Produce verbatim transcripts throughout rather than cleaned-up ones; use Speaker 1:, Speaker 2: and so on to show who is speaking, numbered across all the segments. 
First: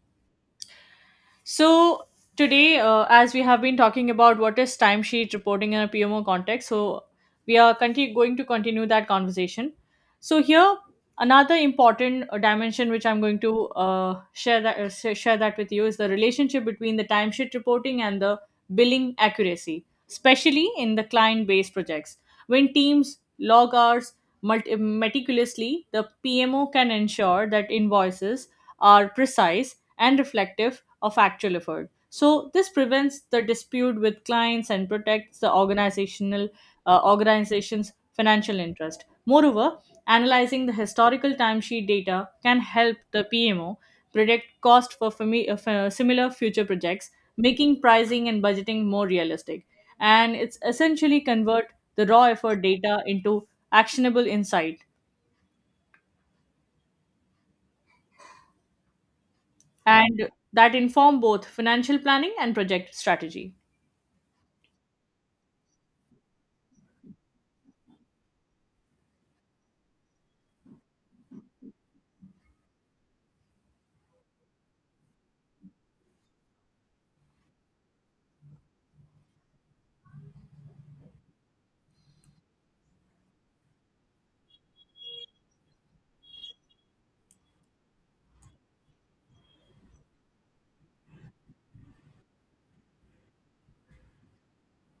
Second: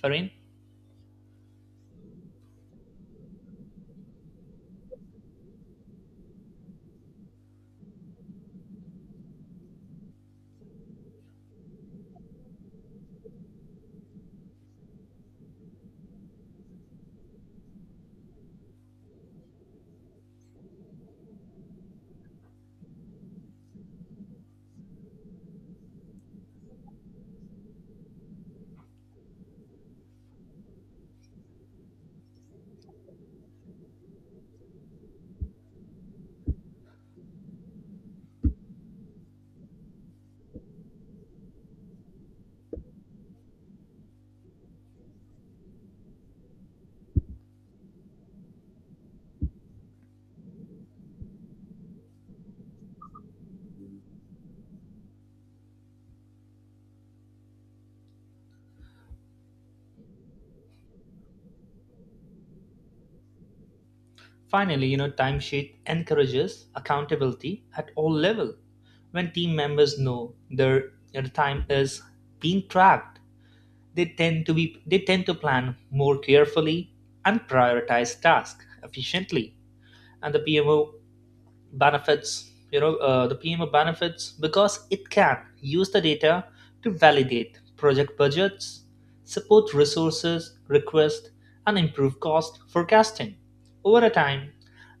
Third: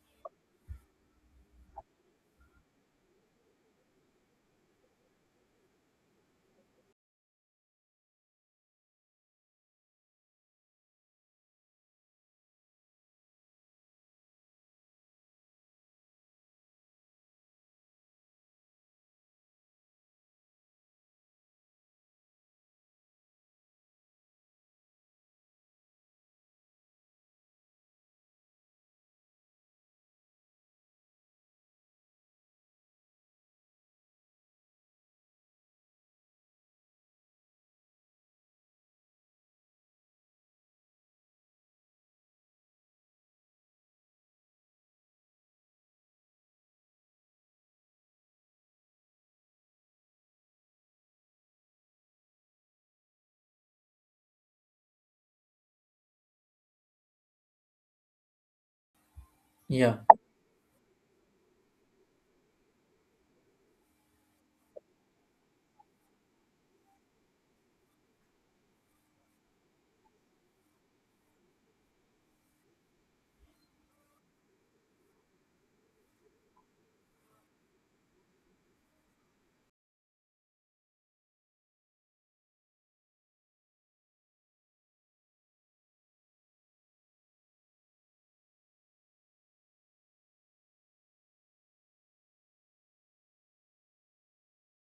Speaker 1: Farin.
Speaker 2: So today, uh, as we have been talking about what is timesheet reporting in a P M O context, so we are conti- going to continue that conversation. So here, another important uh, dimension which I'm going to uh, share that uh, sh- share that with you is the relationship between the timesheet reporting and the billing accuracy, especially in the client-based projects. When teams log hours multi- meticulously, the P M O can ensure that invoices are precise and reflective of actual effort. So this prevents the dispute with clients and protects the organizational uh, organization's financial interest. Moreover, analyzing the historical timesheet data can help the P M O predict cost for fami- uh, for similar future projects, making pricing and budgeting more realistic. And it's essentially convert the raw effort data into actionable insight,
Speaker 3: Yeah,
Speaker 2: and that inform both financial planning and project strategy.
Speaker 1: Finally, you know, timesheet encourages accountability at all level. When team members know their, their time is being tracked, they tend to be they tend to plan more carefully and prioritize tasks efficiently. And the P M O benefits, you know uh, the pmo benefits because it can use the data to validate project budgets, support resources request, and improve cost forecasting over a time.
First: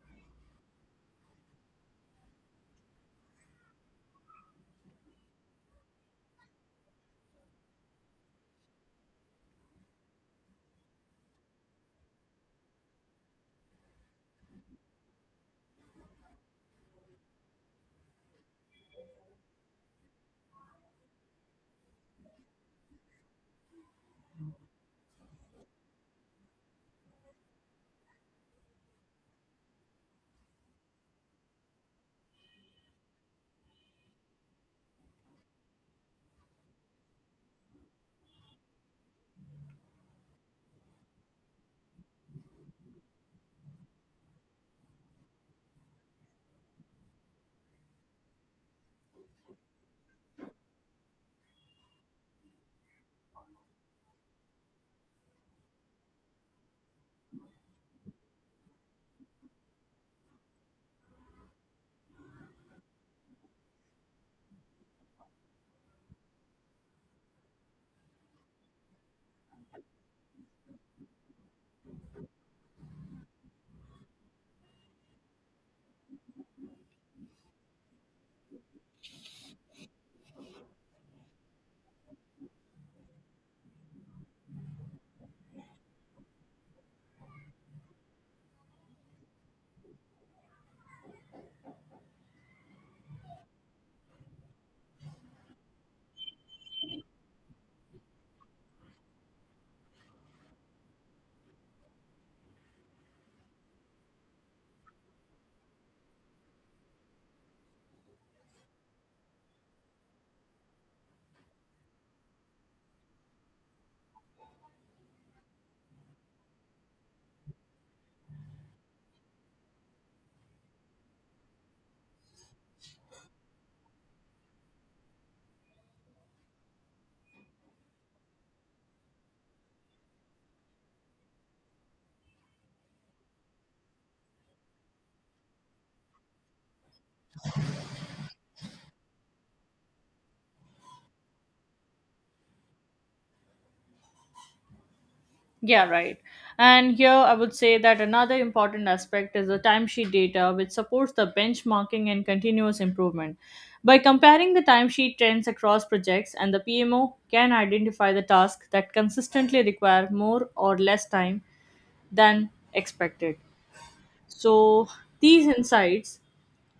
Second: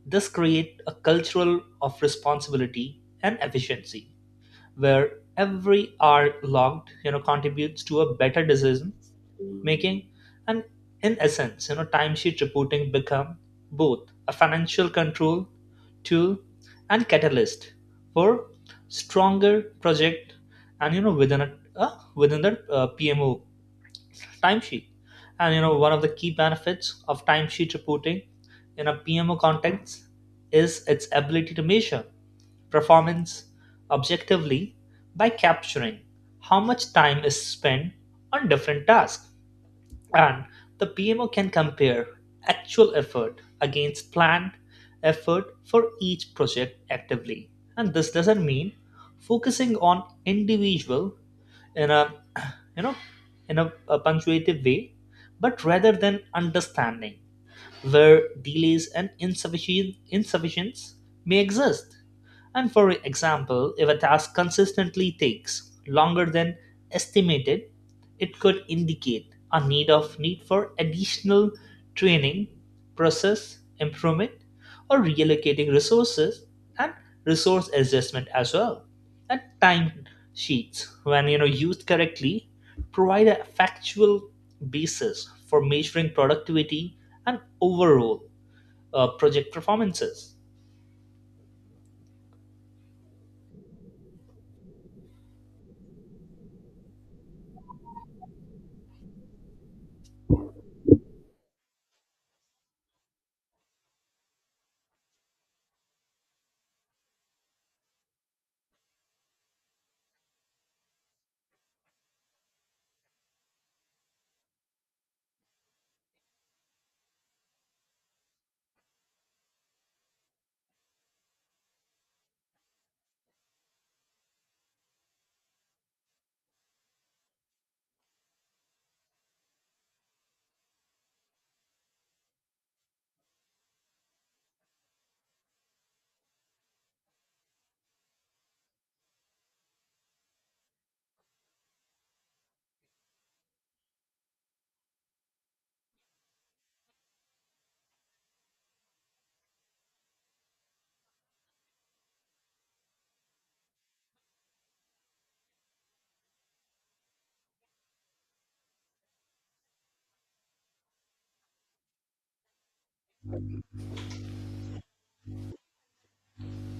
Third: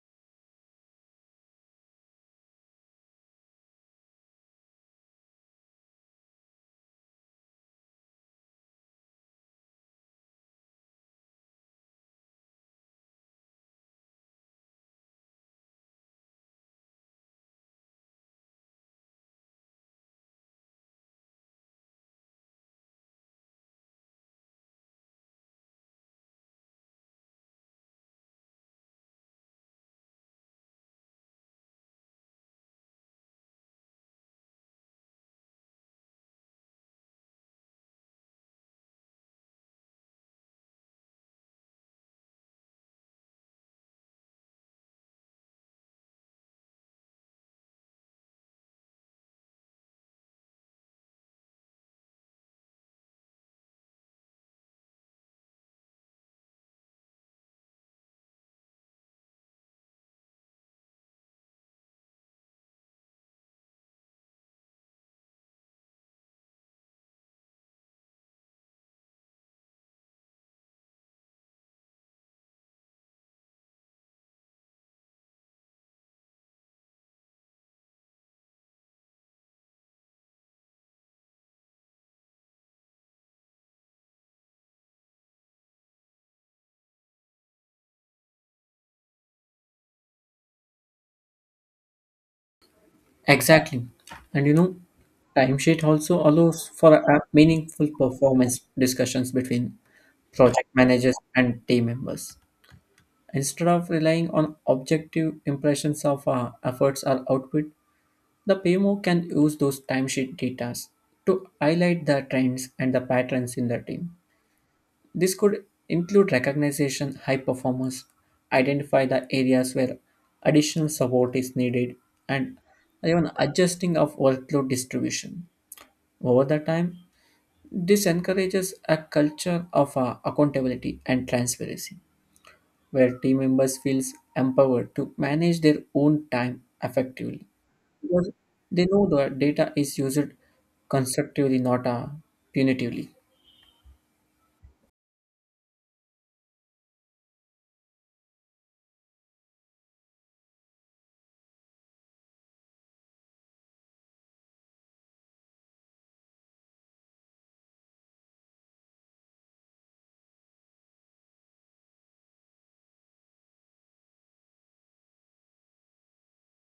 Speaker 1: This creates a cultural of responsibility and efficiency, where every hour logged, you know contributes to a better decision making. And in essence, you know timesheet reporting become both a financial control tool and catalyst for stronger project. And you know within a uh, within the uh, pmo timesheet. And you know one of the key benefits of timesheet reporting in a PMO context is its ability to measure performance objectively by capturing how much time is spent on different tasks, and the P M O can compare actual effort against planned effort for each project actively. And this doesn't mean focusing on individual in a, you know in a, a punctuative way, but rather than understanding where delays and insufficient, insufficiency may exist. And for example, if a task consistently takes longer than estimated, it could indicate a need of need for additional training, process improvement, or reallocating resources and resource adjustment as well, that timesheets, when you know used correctly, provide a factual basis for measuring productivity and overall uh, project performances.
Speaker 3: exactly. And you know, timesheet also allows for a meaningful performance discussions between project managers and team members. Instead of relying on objective impressions of uh, efforts or output, the P M O can use those timesheet data to highlight the trends and the patterns in the team. This could include recognition, high performers, identify the areas where additional support is needed, and even adjusting of workload distribution. Over the time, this encourages a culture of uh, accountability and transparency, where team members feel empowered to manage their own time effectively. Because they know the data is used constructively, not uh, punitively.
Speaker 2: Yeah, right. And here I would say that another important aspect is the timesheet data, which supports the benchmarking and continuous improvement. By comparing the timesheet trends across projects, and the P M O can identify the tasks that consistently require more or less time than expected. So these insights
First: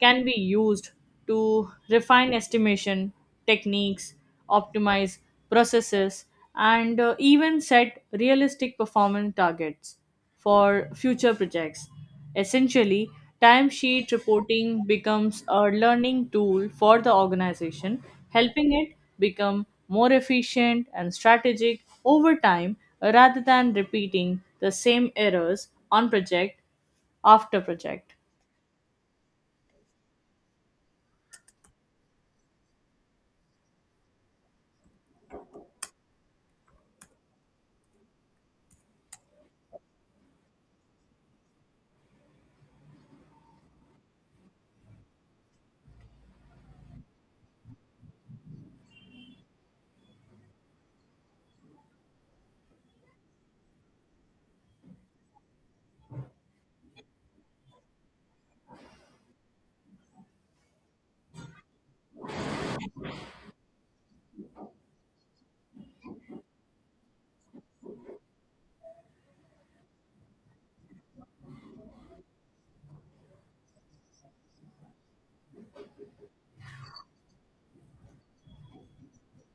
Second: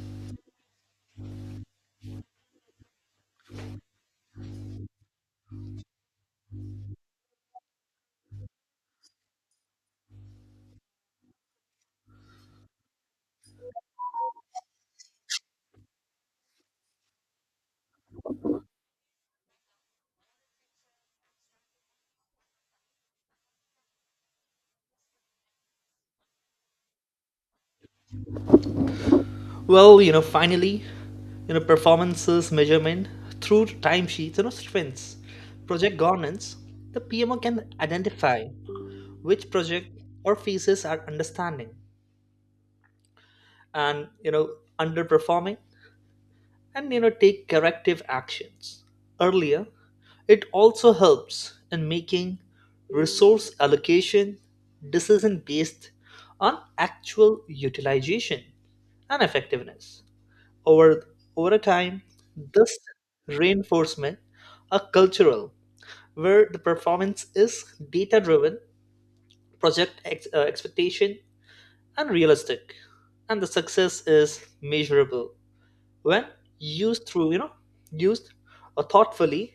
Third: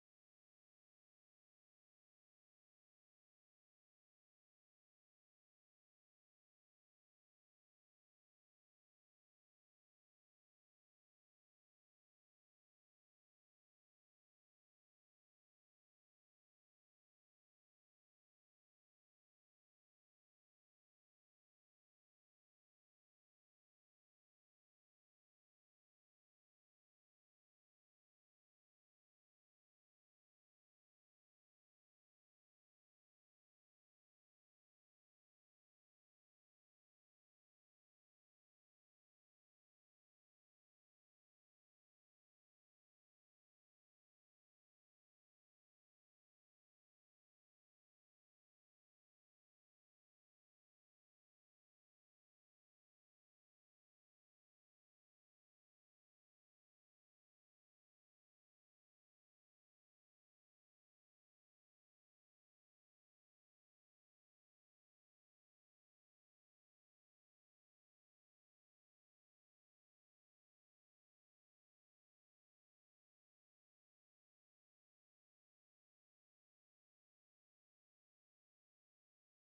Speaker 2: can be used to refine estimation techniques, optimize processes, and uh, even set realistic performance targets for future projects. Essentially, timesheet reporting becomes a learning tool for the organization, helping it become more efficient and strategic over time rather than repeating the same errors on project after project.
Speaker 1: Well, you know, finally, you know, performances measurement through timesheets, you know, sprints, project governance. The P M O can identify which project or phases are understanding and, you know underperforming, and you know take corrective actions earlier. It also helps in making resource allocation decision based on actual utilization and effectiveness over over time. This reinforcement a cultural where the performance is data driven, project ex- uh, expectation and realistic, and the success is measurable when used through, you know used uh, thoughtfully.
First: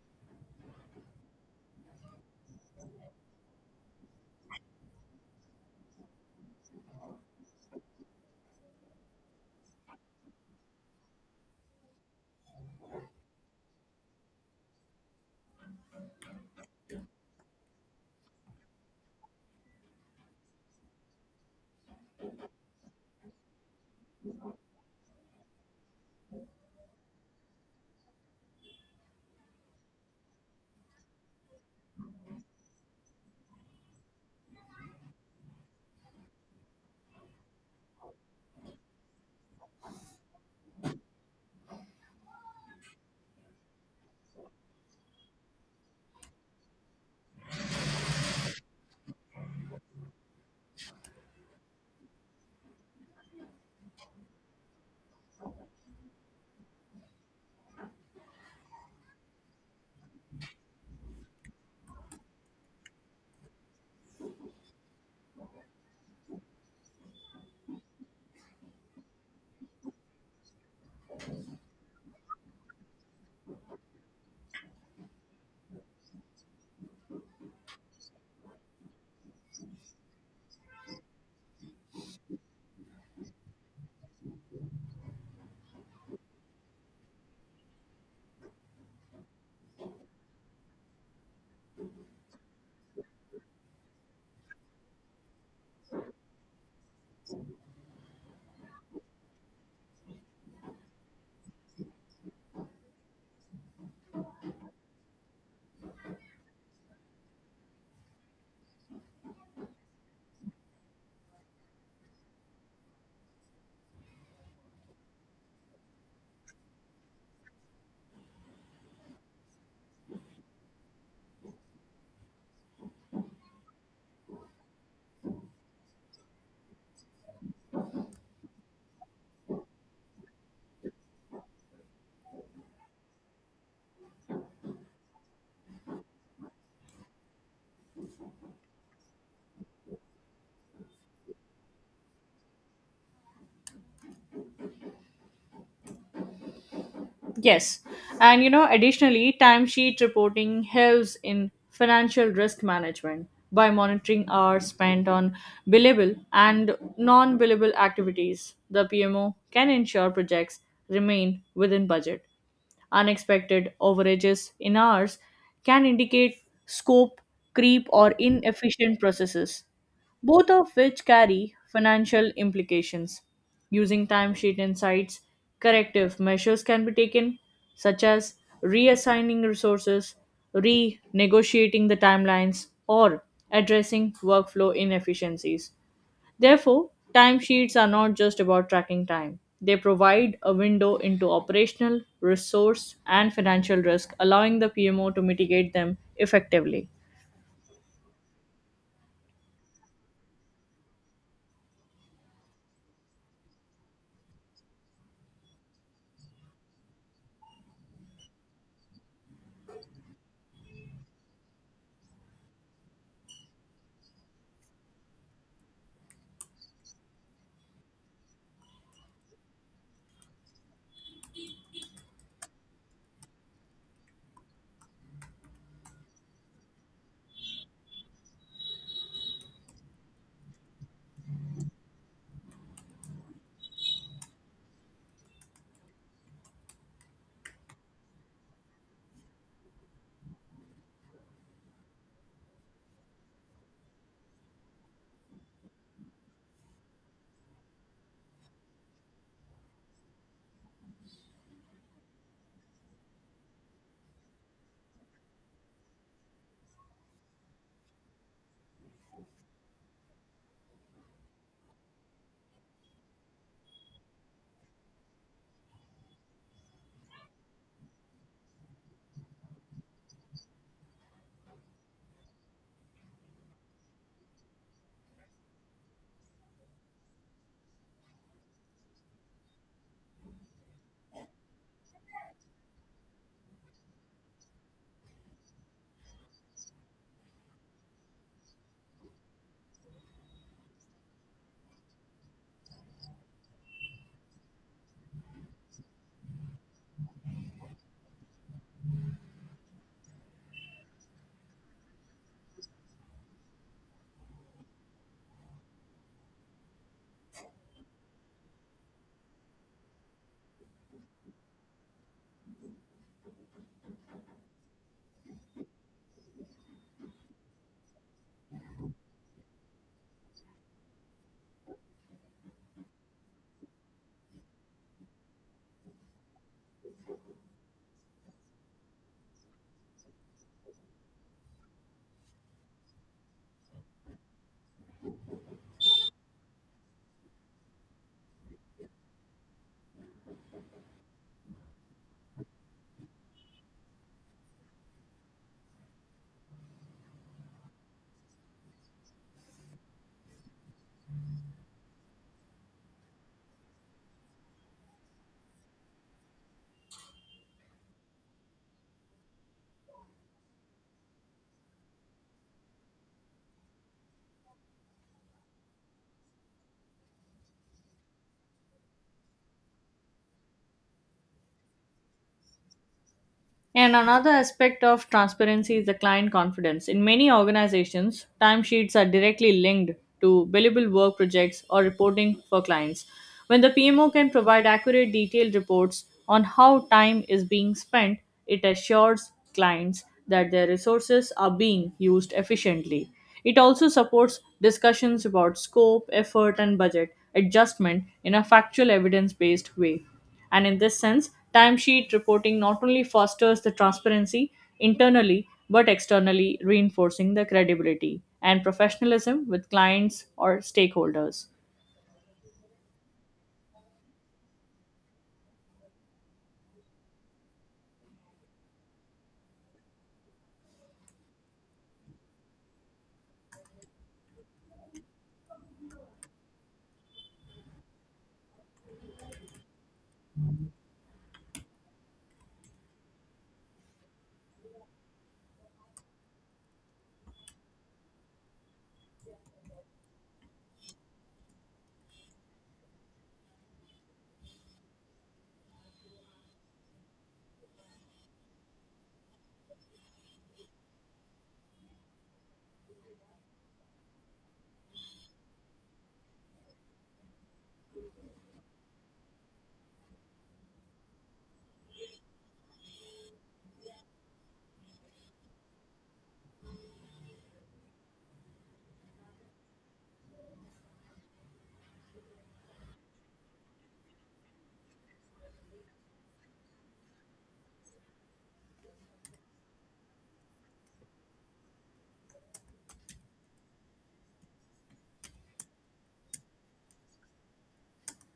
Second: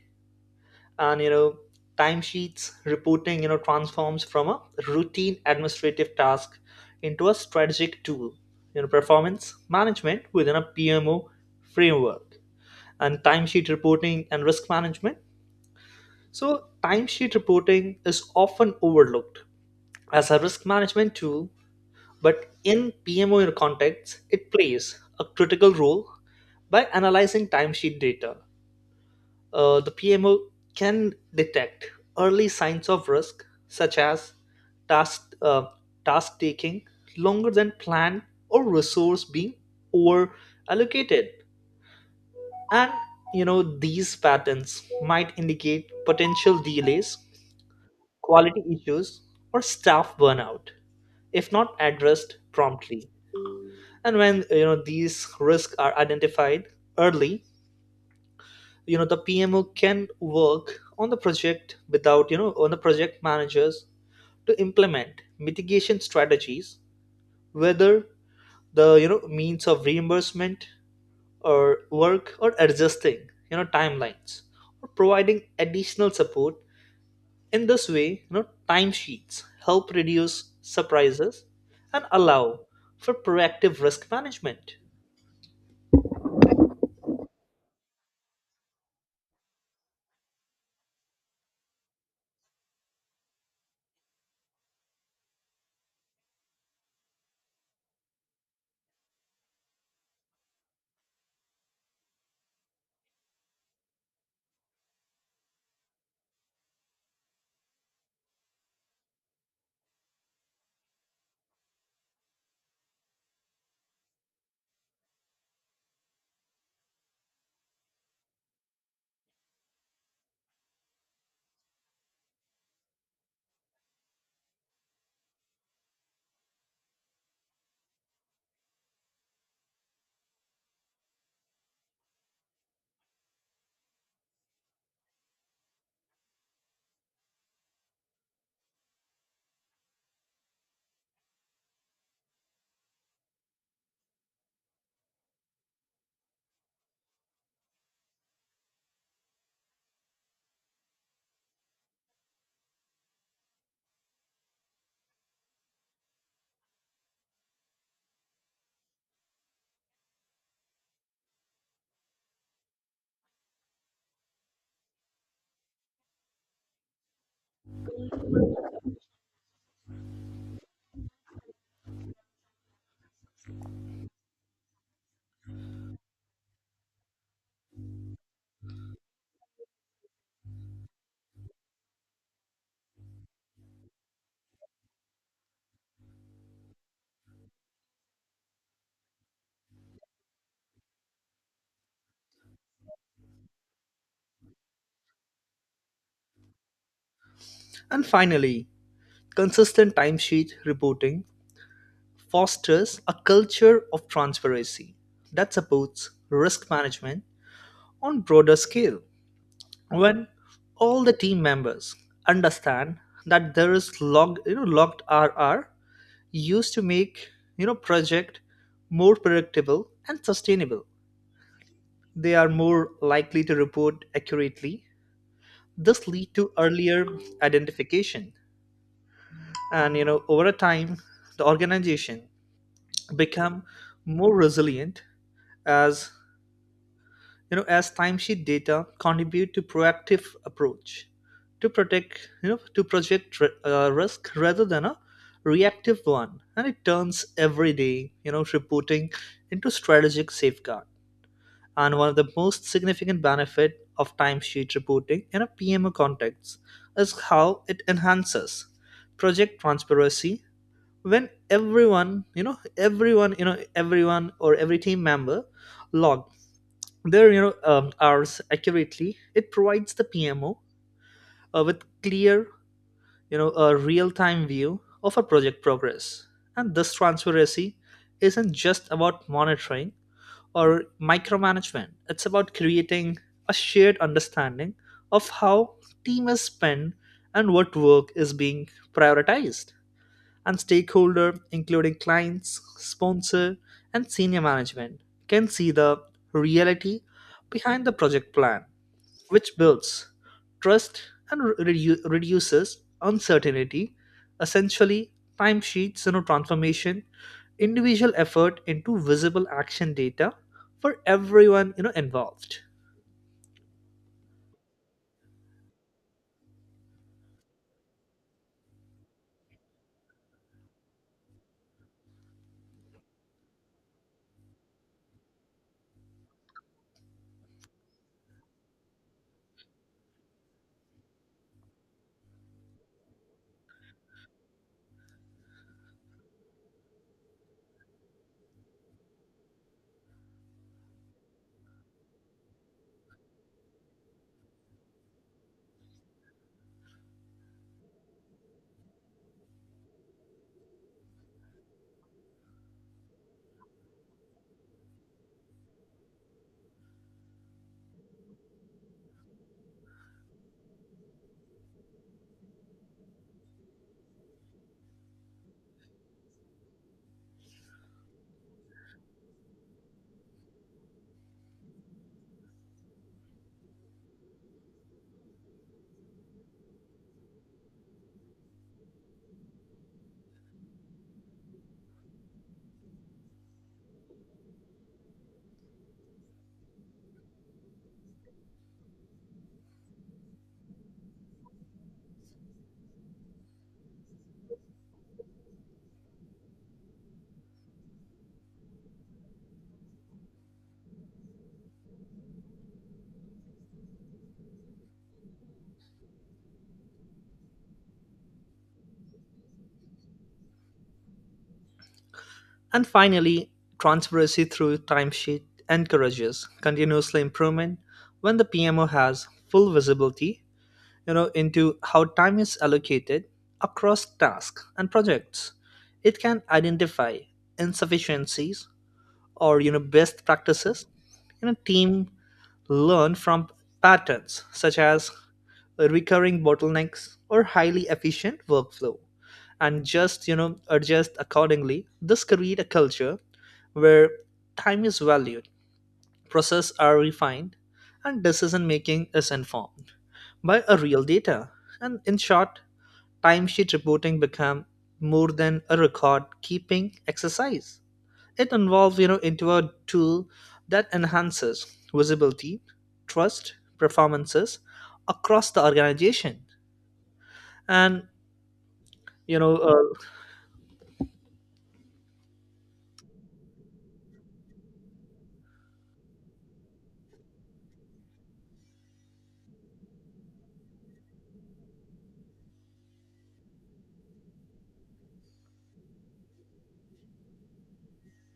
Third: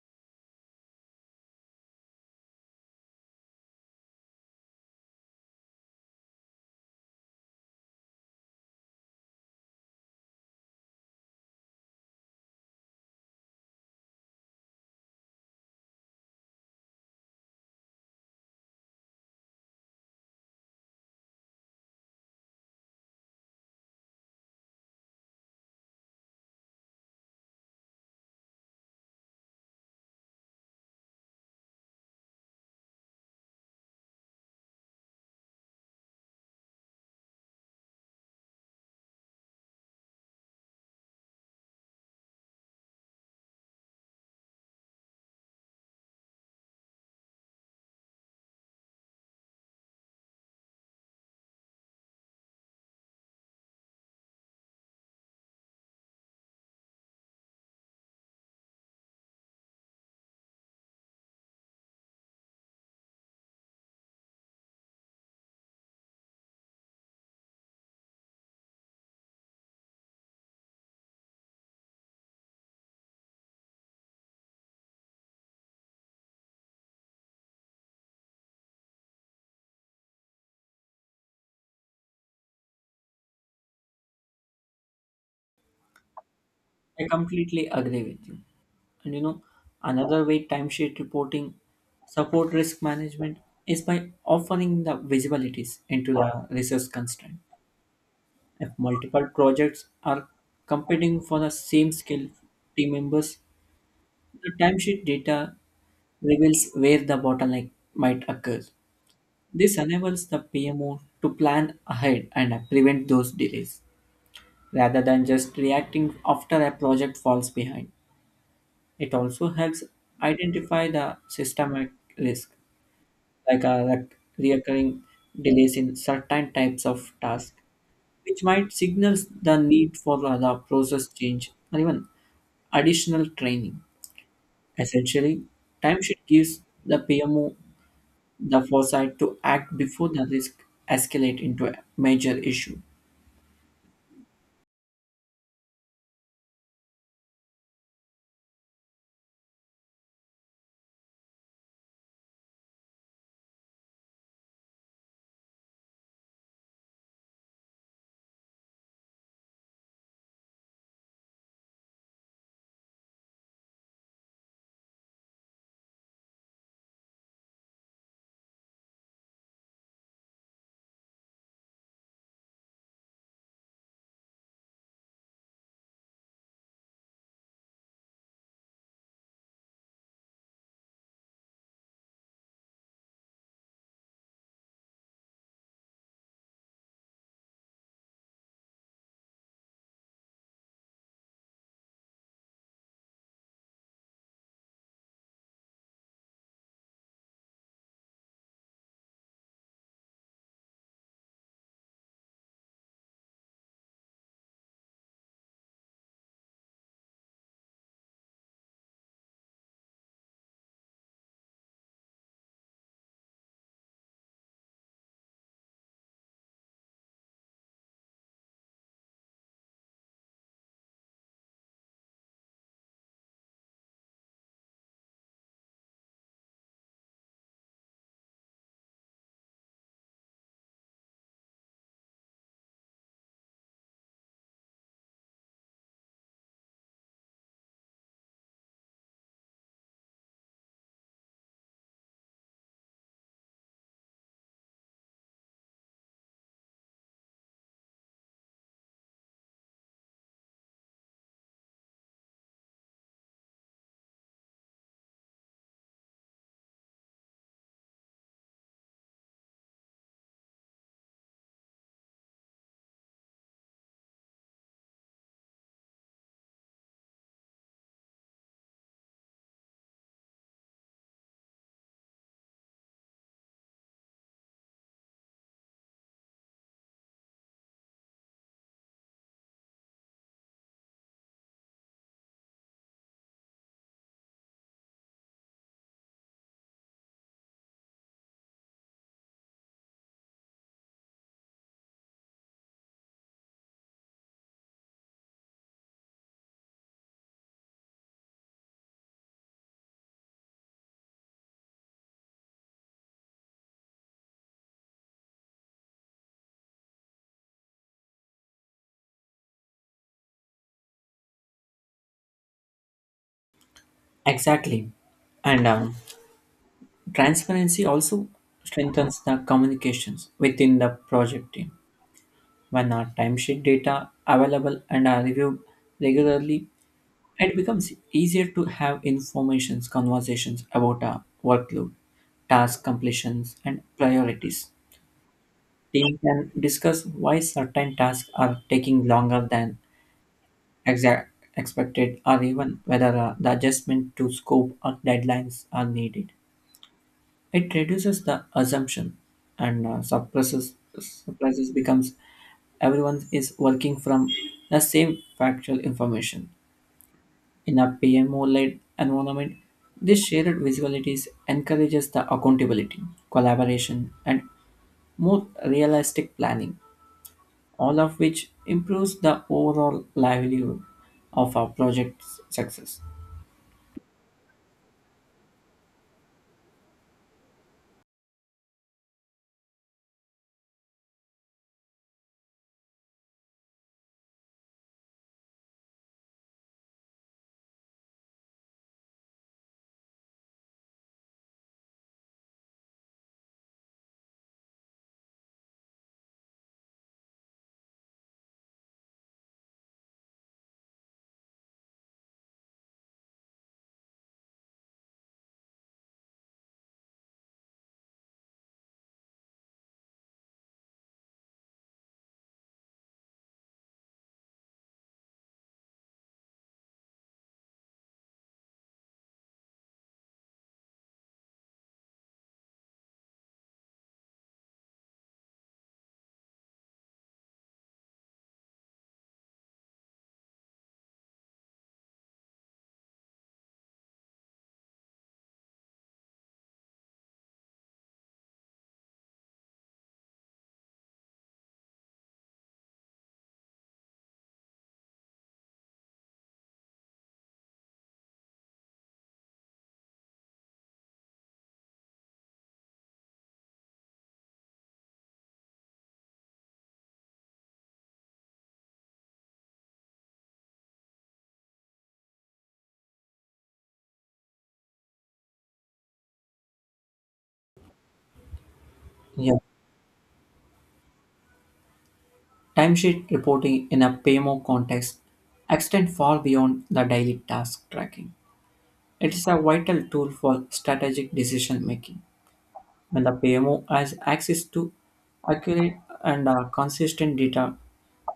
Speaker 1: And you know timesheets reporting, you know transforms from a routine administrative task into a strategic tool, you know performance management within a pmo framework. And timesheet reporting and risk management, so timesheet reporting is often overlooked as a risk management tool, but in pmo context it plays a critical role. By analyzing timesheet data, Uh, the P M O can detect early signs of risk, such as task uh, task taking longer than planned or resource being over allocated. And you know these patterns might indicate potential delays, quality issues, or staff burnout if not addressed promptly. And when you know these risks are identified early, you know the P M O can work on the project without you know on the project managers to implement mitigation strategies, whether the you know means of reimbursement or work, or adjusting you know timelines, or providing additional support. In this way, you know timesheets help reduce surprises and allow for proactive risk management.
Speaker 3: I completely agree with you. And you know, another way timesheet reporting support risk management is by offering the visibilities into the resource constraint. If multiple projects are competing for the same skill team members, the timesheet data reveals where the bottleneck might occur. This enables the P M O to plan ahead and uh, prevent those delays rather than just reacting after a project falls behind. It also helps identify the systemic risk like uh, like reoccurring delays in certain types of tasks, which might signal the need for the, the process change or even additional training. Essentially, timesheet gives the P M O the foresight to act before the risk escalate into a major issue.
Speaker 2: Yes. And you know, additionally, timesheet reporting helps in financial risk management by monitoring hours spent on billable and non billable activities. The P M O can ensure projects remain within budget. Unexpected overages in hours can indicate scope, creep, or inefficient processes, both of which carry financial implications. Using timesheet insights, corrective measures can be taken, such as reassigning resources, renegotiating the timelines, or addressing workflow inefficiencies. Therefore, timesheets are not just about tracking time. They provide a window into operational, resource, and financial risk, allowing the P M O to mitigate them effectively.
Speaker 1: And finally, consistent timesheet reporting fosters a culture of transparency that supports risk management on broader scale. When all the team members understand that there is log, you know, logged R R used to make you know project more predictable and sustainable, they are more likely to report accurately. This lead to earlier identification, and you know over a time, the organization become more resilient as, you know as timesheet data contribute to proactive approach to protect you know to project r- uh, risk rather than a reactive one. And it turns everyday, you know reporting into strategic safeguard. And one of the most significant benefit of timesheet reporting in a P M O context is how it enhances project transparency. When everyone you know everyone you know everyone or every team member log their, you know um, hours accurately, it provides the pmo uh, with clear, you know a real-time view of a project progress. And this transparency isn't just about monitoring or micromanagement. It's about creating a shared understanding of how team is spent and what work is being prioritized. And stakeholder including clients, sponsor, and senior management can see the reality behind the project plan, which builds trust and re- redu- reduces uncertainty. Essentially, timesheets, you know, transformation individual effort into visible action data for everyone, you know involved.
Speaker 3: Exactly. And um, transparency also strengthens the communications within the project team. When our timesheet data available and are reviewed regularly, it becomes easier to have informations conversations about a workload, task completions, and priorities. Team can discuss why certain tasks are taking longer than exact expected or even whether uh, the adjustment to scope or deadlines are needed. It reduces the assumption and uh, suppresses surprises becomes everyone is working from the same factual information. In a P M O-led environment, this shared visibilities encourages the accountability, collaboration, and more realistic planning, all of which improves the overall livelihood of our project's success.
Speaker 2: And another aspect of transparency is the client confidence. In many organizations, timesheets are directly linked to billable work projects or reporting for clients. When the P M O can provide accurate, detailed reports on how time is being spent, it assures clients that their resources are being used efficiently. It also supports discussions about scope, effort, and budget adjustment in a factual, evidence based way. And in this sense, timesheet reporting not only fosters the transparency internally but externally, reinforcing the credibility and professionalism with clients or stakeholders.
Speaker 1: And finally, transparency through timesheet encourages continuously improvement. When the pmo has full visibility, you know into how time is allocated across tasks and projects, it can identify insufficiencies or, you know best practices. You know team learn from patterns such as recurring bottlenecks or highly efficient workflow, and just, you know adjust accordingly. This create a culture where time is valued, process are refined, and decision making is informed by a real data. And in short, timesheet reporting became more than a record keeping exercise. It involved, you know, into a tool that enhances visibility, trust, performances across the organization. And you
Speaker 3: Yeah.
Speaker 1: know, uh,
Speaker 3: Timesheet reporting in a P M O context extend far beyond the daily task tracking. It is a vital tool for strategic decision making. When the P M O has access to accurate and uh, consistent data,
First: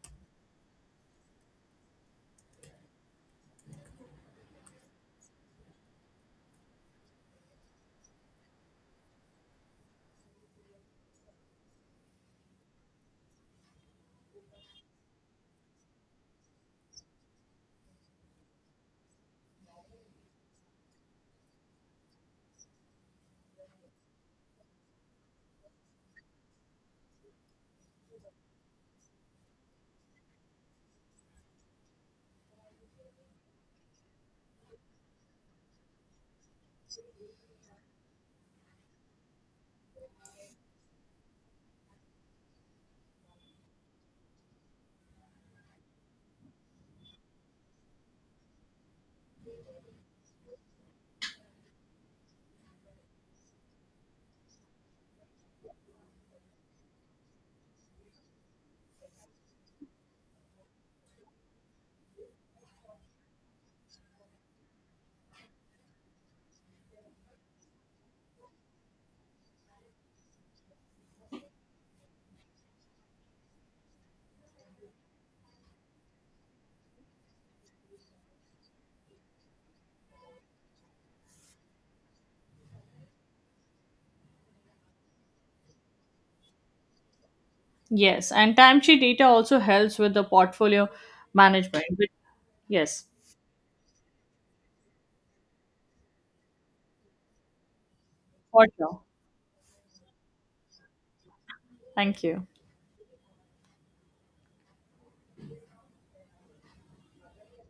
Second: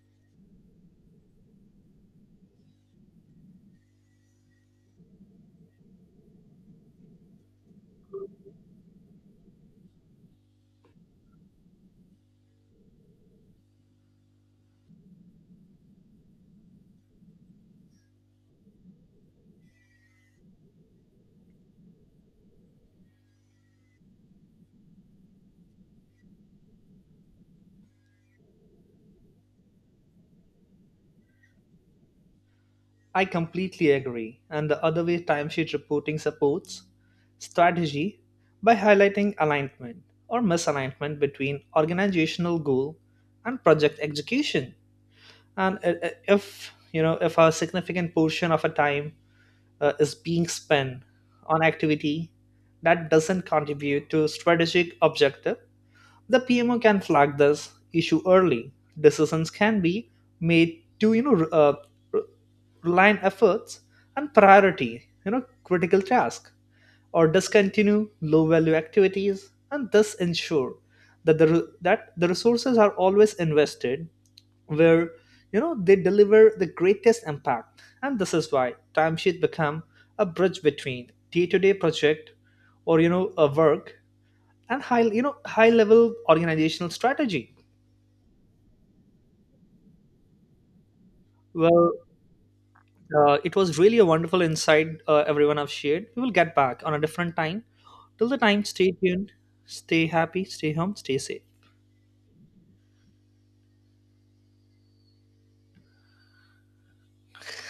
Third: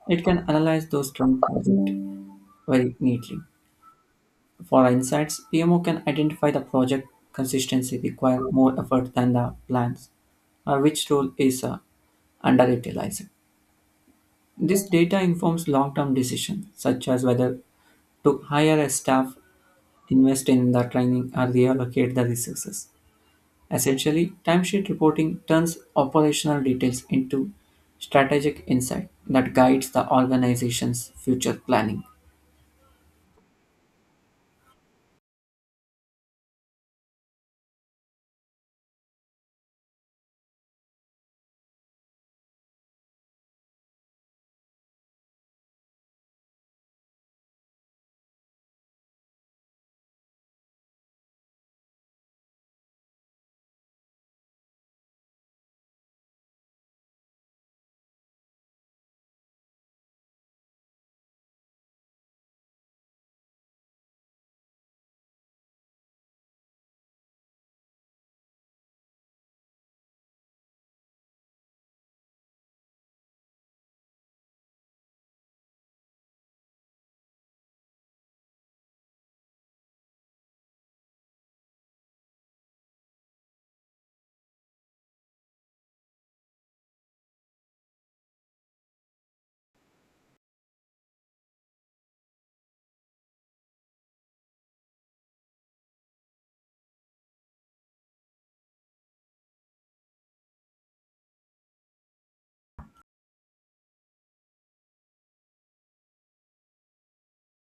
Speaker 3: it can analyze those trend project very neatly. For insights, P M O can identify the project consistency require more effort than the plans, or which role is uh, underutilized. This data informs long-term decisions, such as whether to hire a staff, invest in the training, or reallocate the resources. Essentially, timesheet reporting turns operational details into strategic insight that guides the organization's future planning.
Speaker 1: I completely agree. And the other way timesheet reporting supports strategy by highlighting alignment or misalignment between organizational goal and project execution. And i- i- if you know if a significant portion of a time uh, is being spent on activity that doesn't contribute to strategic objective, the pmo can flag this issue early. Decisions can be made to, you know re- uh, re- align efforts and priority, you know critical task, or discontinue low value activities, and thus ensure that the re- that the resources are always invested where you know they deliver the greatest impact. And this is why timesheet become a bridge between day-to-day project or, you know a work, and high you know high level organizational strategy.
Speaker 2: Yes, and timesheet data also helps with the portfolio management.
Speaker 1: Well,
Speaker 2: Yes,
Speaker 1: uh, it was really a wonderful insight. Uh, everyone have shared, we will get back on a different time. Till the time,
Speaker 2: for
Speaker 1: stay
Speaker 2: sure.
Speaker 1: tuned. Stay happy, stay home, stay safe.
Speaker 2: Thank you.